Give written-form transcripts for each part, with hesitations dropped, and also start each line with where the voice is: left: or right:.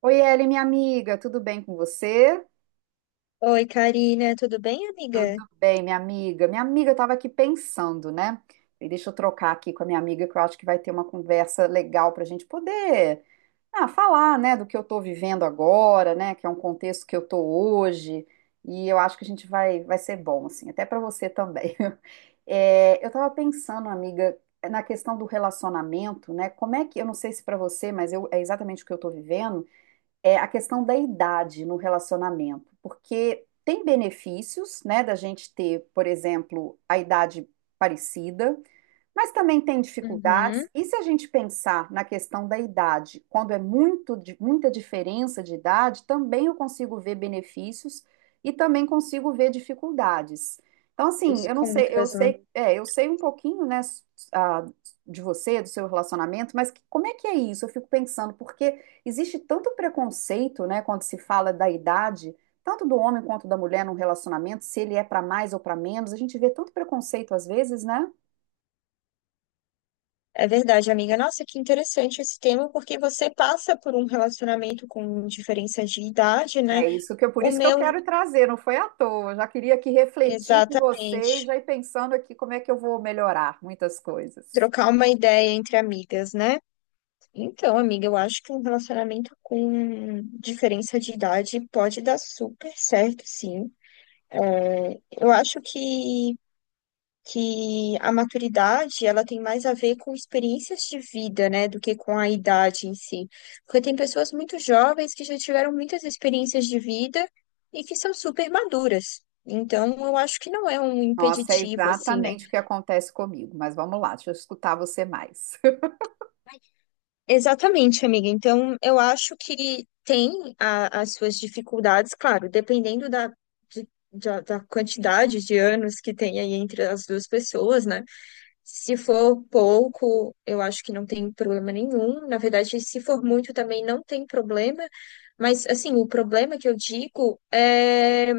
right: Oi, Eli, minha amiga, tudo bem com você?
left: Oi, Karina, tudo bem,
right: Tudo
left: amiga?
right: bem, minha amiga. Minha amiga, eu estava aqui pensando, né? E deixa eu trocar aqui com a minha amiga, que eu acho que vai ter uma conversa legal para a gente poder falar, né, do que eu estou vivendo agora, né, que é um contexto que eu estou hoje. E eu acho que a gente vai ser bom, assim, até para você também. É, eu estava pensando, amiga, na questão do relacionamento, né? Como é que, eu não sei se para você, mas eu, é exatamente o que eu estou vivendo. É a questão da idade no relacionamento, porque tem benefícios, né, da gente ter, por exemplo, a idade parecida, mas também tem
left: Uhum,
right: dificuldades. E se a gente pensar na questão da idade, quando é muito, muita diferença de idade, também eu consigo ver benefícios e também consigo ver dificuldades. Então, assim,
left: os
right: eu não sei, eu
left: contras, né?
right: sei, é, eu sei um pouquinho, né, ah, de você, do seu relacionamento, mas como é que é isso? Eu fico pensando, porque existe tanto preconceito, né, quando se fala da idade, tanto do homem quanto da mulher num relacionamento, se ele é para mais ou para menos, a gente vê tanto preconceito às vezes, né?
left: É verdade, amiga. Nossa, que interessante esse tema, porque você passa por um relacionamento com diferença de idade, né?
right: É isso que eu, por
left: O
right: isso que eu
left: meu,
right: quero trazer, não foi à toa. Eu já queria aqui refletir com vocês,
left: exatamente.
right: já ir pensando aqui como é que eu vou melhorar muitas coisas.
left: Trocar uma ideia entre amigas, né? Então, amiga, eu acho que um relacionamento com diferença de idade pode dar super certo, sim. É, eu acho que a maturidade ela tem mais a ver com experiências de vida, né, do que com a idade em si. Porque tem pessoas muito jovens que já tiveram muitas experiências de vida e que são super maduras. Então, eu acho que não é um
right: Nossa, é
left: impeditivo, assim, né?
right: exatamente o que acontece comigo, mas vamos lá, deixa eu escutar você mais.
left: Exatamente, amiga. Então, eu acho que tem as suas dificuldades, claro, dependendo da quantidade de anos que tem aí entre as duas pessoas, né? Se for pouco, eu acho que não tem problema nenhum. Na verdade, se for muito também não tem problema. Mas, assim, o problema que eu digo é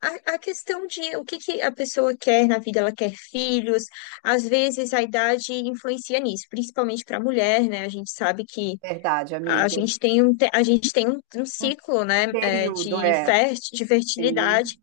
left: a questão de o que que a pessoa quer na vida. Ela quer filhos. Às vezes, a idade influencia nisso, principalmente para a mulher, né? A gente sabe que
right: Verdade,
left: a
right: amiga.
left: gente tem um, te- a gente tem um, um
right: Um
left: ciclo, né, é,
right: período
left: de,
right: é,
left: fer, de
right: sim,
left: fertilidade.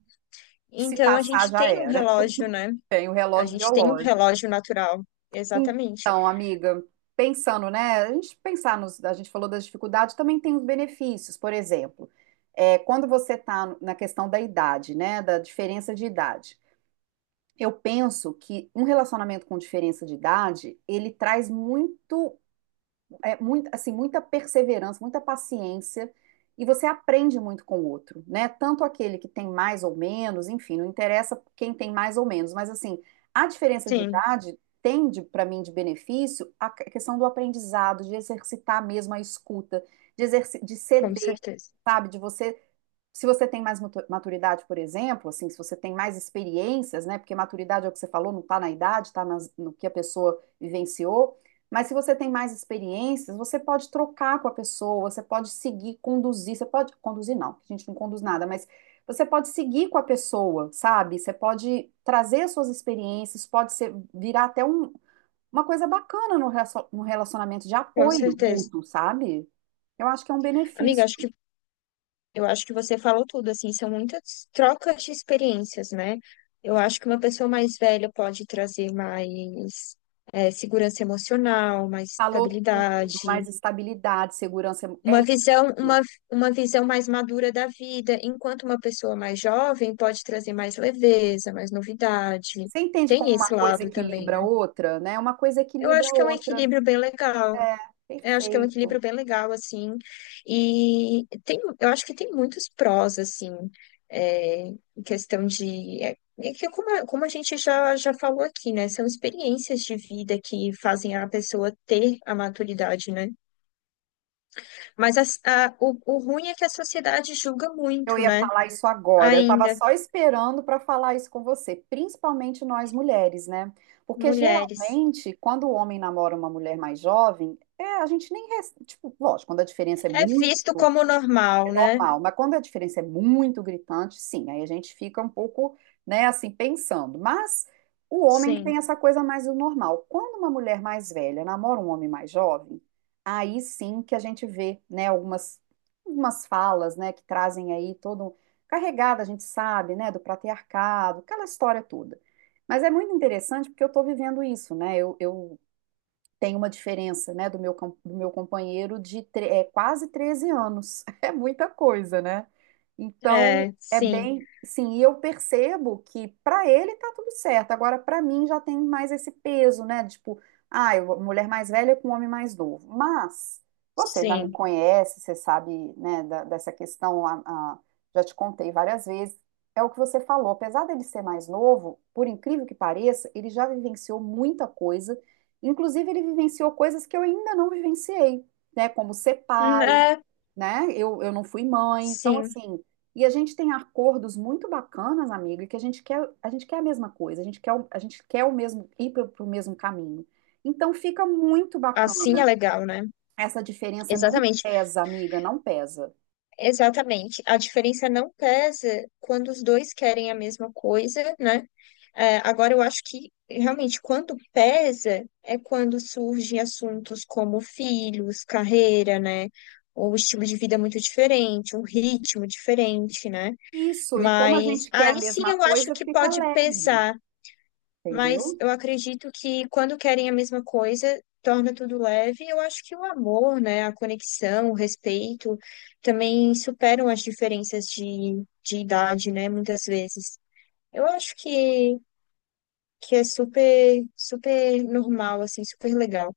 right: que se
left: Então, a
right: passar
left: gente
right: já
left: tem um
right: era.
left: relógio, né?
right: Tem o
left: A
right: relógio
left: gente tem um
right: biológico.
left: relógio natural. Exatamente.
right: Então, amiga, pensando, né? A gente pensar nos, a gente falou das dificuldades, também tem os benefícios, por exemplo, é, quando você está na questão da idade, né? Da diferença de idade. Eu penso que um relacionamento com diferença de idade, ele traz muito é, muito, assim, muita perseverança, muita paciência, e você aprende muito com o outro, né? Tanto aquele que tem mais ou menos, enfim, não interessa quem tem mais ou menos, mas assim, a diferença de
left: Sim,
right: idade tem para mim de benefício a questão do aprendizado, de exercitar mesmo a escuta, de, de
left: com
right: ceder,
left: certeza.
right: sabe? De você, se você tem mais maturidade, por exemplo, assim, se você tem mais experiências, né? Porque maturidade é o que você falou, não está na idade, está no que a pessoa vivenciou. Mas se você tem mais experiências, você pode trocar com a pessoa, você pode seguir, conduzir, você pode conduzir não, a gente não conduz nada, mas você pode seguir com a pessoa, sabe? Você pode trazer suas experiências, pode ser virar até uma coisa bacana no no relacionamento de
left: Com
right: apoio
left: certeza.
right: mútuo, sabe? Eu acho que é um
left: Amiga,
right: benefício.
left: acho que eu acho que você falou tudo, assim, são muitas trocas de experiências, né? Eu acho que uma pessoa mais velha pode trazer mais segurança emocional, mais
right: Falou tudo,
left: estabilidade,
right: mais estabilidade, segurança. É
left: uma visão, uma,
right: isso.
left: uma visão mais madura da vida, enquanto uma pessoa mais jovem pode trazer mais leveza, mais novidade.
right: Você entende como
left: Tem
right: uma
left: esse
right: coisa
left: lado também,
right: equilibra
left: né?
right: a outra, né? Uma coisa
left: Eu
right: equilibra
left: acho
right: a
left: que é um
right: outra.
left: equilíbrio bem legal.
right: É,
left: Eu acho que é um
right: perfeito.
left: equilíbrio bem legal, assim. E tem, eu acho que tem muitos prós, assim, é, em questão de. É, é que como, como a gente já falou aqui, né? São experiências de vida que fazem a pessoa ter a maturidade, né? Mas o ruim é que a sociedade julga
right: Eu
left: muito,
right: ia
left: né?
right: falar isso agora. Eu estava
left: Ainda,
right: só esperando para falar isso com você, principalmente nós mulheres, né? Porque
left: mulheres.
right: geralmente, quando o homem namora uma mulher mais jovem, é, a gente nem. Tipo, lógico, quando a diferença é
left: É visto
right: muito.
left: como normal,
right: É
left: né?
right: normal, mas quando a diferença é muito gritante, sim, aí a gente fica um pouco, né, assim, pensando. Mas o homem que
left: Sim,
right: tem essa coisa mais do normal. Quando uma mulher mais velha namora um homem mais jovem, aí sim que a gente vê, né, algumas, algumas falas, né, que trazem aí todo um carregada, a gente sabe, né, do patriarcado, aquela história toda. Mas é muito interessante porque eu estou vivendo isso, né? Eu tem uma diferença, né, do meu, do meu companheiro de quase 13 anos. É muita coisa, né? Então,
left: é,
right: é
left: sim,
right: bem, sim, e eu percebo que para ele tá tudo certo. Agora, para mim já tem mais esse peso, né? Tipo, ah, mulher mais velha com homem mais novo. Mas você já me
left: sim.
right: conhece, você sabe, né, dessa questão, já te contei várias vezes. É o que você falou, apesar dele ser mais novo, por incrível que pareça, ele já vivenciou muita coisa. Inclusive, ele vivenciou coisas que eu ainda não vivenciei, né? Como ser pai,
left: É,
right: né? Eu não fui mãe, então
left: sim.
right: assim. E a gente tem acordos muito bacanas, amiga, que a gente quer, a gente quer a mesma coisa, a gente quer, a gente quer o mesmo, ir para o mesmo caminho. Então fica muito
left: Assim é
right: bacana.
left: legal, né?
right: Essa diferença não
left: Exatamente.
right: pesa, amiga, não pesa.
left: Exatamente. A diferença não pesa quando os dois querem a mesma coisa, né? É, agora, eu acho que realmente quando pesa é quando surgem assuntos como filhos, carreira, né? Ou estilo de vida muito diferente, um ritmo diferente, né?
right: Isso, e como a
left: Mas
right: gente quer a
left: aí sim
right: mesma
left: eu acho
right: coisa,
left: que
right: fica
left: pode
right: leve,
left: pesar. Mas
right: entendeu?
left: eu acredito que quando querem a mesma coisa, torna tudo leve. Eu acho que o amor, né, a conexão, o respeito também superam as diferenças de idade, né, muitas vezes. Eu acho que é super, super normal, assim, super legal.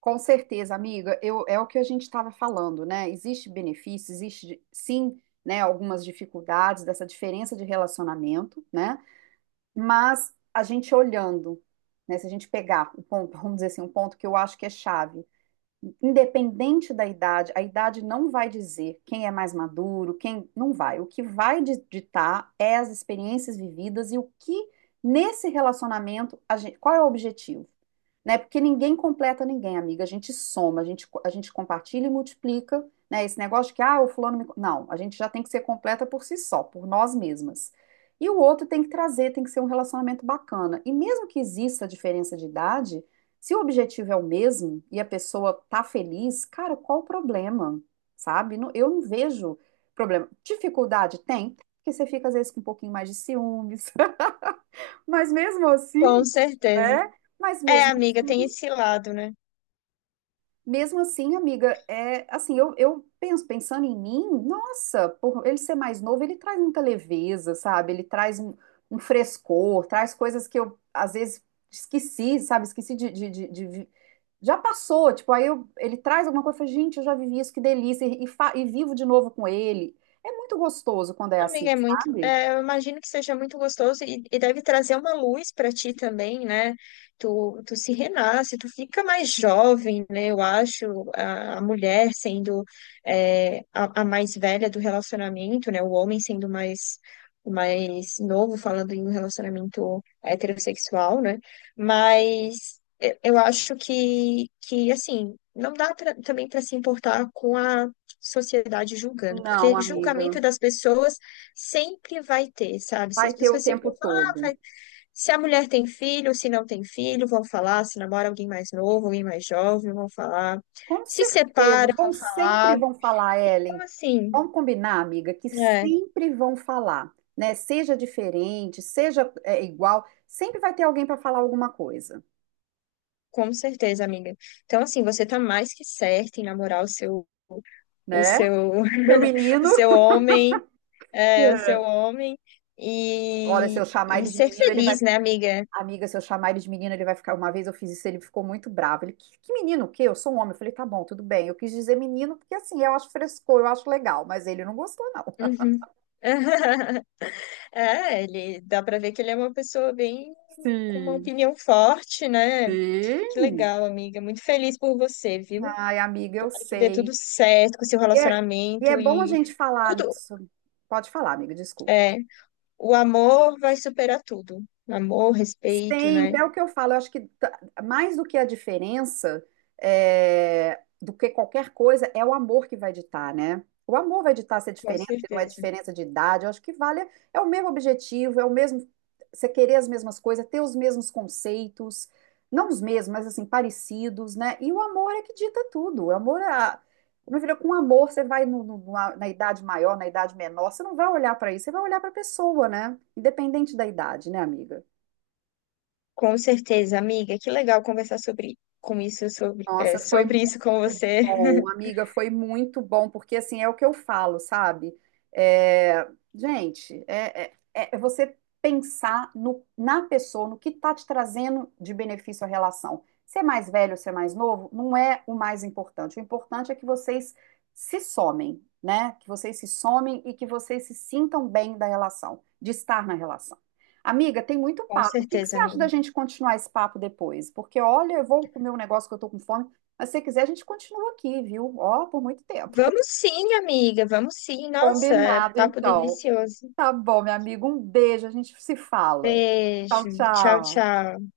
right: Com certeza, amiga, eu, é o que a gente estava falando, né? Existe benefício, existe sim, né, algumas dificuldades dessa diferença de relacionamento, né? Mas a gente olhando, né, se a gente pegar o ponto, vamos dizer assim, um ponto que eu acho que é chave, independente da idade, a idade não vai dizer quem é mais maduro, quem não vai. O que vai ditar é as experiências vividas e o que nesse relacionamento, qual é o objetivo? Né? Porque ninguém completa ninguém, amiga. A gente soma, a gente compartilha e multiplica, né? Esse negócio de que, ah, o fulano me. Não, a gente já tem que ser completa por si só, por nós mesmas. E o outro tem que trazer, tem que ser um relacionamento bacana. E mesmo que exista a diferença de idade, se o objetivo é o mesmo e a pessoa tá feliz, cara, qual o problema? Sabe? Eu não vejo problema. Dificuldade tem, porque você fica às vezes com um pouquinho mais de ciúmes, mas mesmo
left: Com
right: assim,
left: certeza.
right: né? Mas
left: É,
right: mesmo,
left: amiga, tem esse lado, né?
right: mesmo assim, amiga, é assim, eu penso, pensando em mim, nossa, por ele ser mais novo, ele traz muita leveza, sabe? Ele traz um, um frescor, traz coisas que eu às vezes esqueci, sabe? Esqueci de Já passou, tipo, ele traz alguma coisa, eu falo, gente, eu já vivi isso, que delícia, e vivo de novo com ele. É muito gostoso quando é
left: Amiga,
right: assim,
left: é muito.
right: sabe?
left: Eu imagino que seja muito gostoso e deve trazer uma luz para ti também, né? Tu se renasce, tu fica mais jovem, né? Eu acho, a mulher sendo a mais velha do relacionamento, né? O homem sendo mais, o mais novo, falando em um relacionamento heterossexual, né? Mas eu acho que, assim, não dá também para se importar com a sociedade julgando,
right: Não,
left: porque julgamento
right: amiga,
left: das pessoas sempre vai ter, sabe? Se
right: vai
left: as
right: ter o
left: pessoas sempre
right: tempo
left: vão falar, ah,
right: todo.
left: se a mulher tem filho, se não tem filho, vão falar, se namora alguém mais novo, alguém mais jovem, vão falar.
right: Com
left: Se
right: certeza,
left: separa, vão
right: vão sempre
left: falar.
right: vão falar,
left: Então,
right: Ellen.
left: assim,
right: Vamos combinar, amiga, que
left: é,
right: sempre vão falar, né? Seja diferente, seja é, igual, sempre vai ter alguém para falar alguma coisa,
left: com certeza, amiga. Então, assim, você tá mais que certa em namorar o seu, o
right: né?
left: seu,
right: Meu
left: o
right: menino.
left: seu homem, é, o seu
right: É.
left: homem
right: Olha, se
left: e,
right: eu chamar
left: e
right: ele de
left: ser
right: menino, ele
left: feliz,
right: vai.
left: né, amiga?
right: Amiga, se eu chamar ele de menino, ele vai ficar. Uma vez eu fiz isso, ele ficou muito bravo. Ele, que menino, o quê? Eu sou um homem. Eu falei, tá bom, tudo bem. Eu quis dizer menino porque assim, eu acho frescor, eu acho legal, mas ele não gostou, não.
left: Uhum. É, ele dá pra ver que ele é uma pessoa bem com uma
right: Sim,
left: opinião forte, né? Que
right: sim.
left: legal, amiga. Muito feliz por você, viu?
right: Ai, amiga, eu
left: Tomara que dê tudo
right: sei.
left: certo com o seu
right: E é, e é
left: relacionamento
right: bom a
left: e
right: gente falar
left: tudo.
right: sobre. Pode falar, amiga, desculpa.
left: É, o amor vai superar tudo. Amor, respeito, né?
right: Sempre, é o que eu falo, eu acho que mais do que a diferença, é, do que qualquer coisa, é o amor que vai ditar, né? O amor vai ditar se é
left: Com
right: diferença, se não é
left: certeza.
right: diferença de idade, eu acho que vale, é o mesmo objetivo, é o mesmo, você querer as mesmas coisas, ter os mesmos conceitos, não os mesmos, mas assim, parecidos, né? E o amor é que dita tudo, o amor é, meu filho, com amor você vai na idade maior, na idade menor, você não vai olhar para isso, você vai olhar para a pessoa, né? Independente da idade, né, amiga?
left: Com certeza, amiga. Que legal conversar sobre com isso, sobre, é,
right: Nossa, foi
left: sobre isso com
right: muito
left: você.
right: bom, amiga, foi muito bom, porque assim é o que eu falo, sabe? É, gente, é você pensar na pessoa, no que está te trazendo de benefício à relação. Ser mais velho, ser mais novo, não é o mais importante. O importante é que vocês se somem, né? Que vocês se somem e que vocês se sintam bem da relação, de estar na relação. Amiga, tem muito
left: Com
right: papo. O que que
left: certeza,
right: você acha
left: amiga.
right: da gente continuar esse papo depois? Porque, olha, eu vou comer um negócio que eu tô com fome, mas se você quiser, a gente continua aqui, viu? Ó, por muito tempo.
left: Vamos sim, amiga. Vamos sim. Nossa, é
right: Combinado,
left: papo
right: então.
left: delicioso.
right: Tá bom, meu amigo. Um beijo, a gente se fala. Tchau,
left: Beijo. Tchau,
right: tchau.
left: tchau.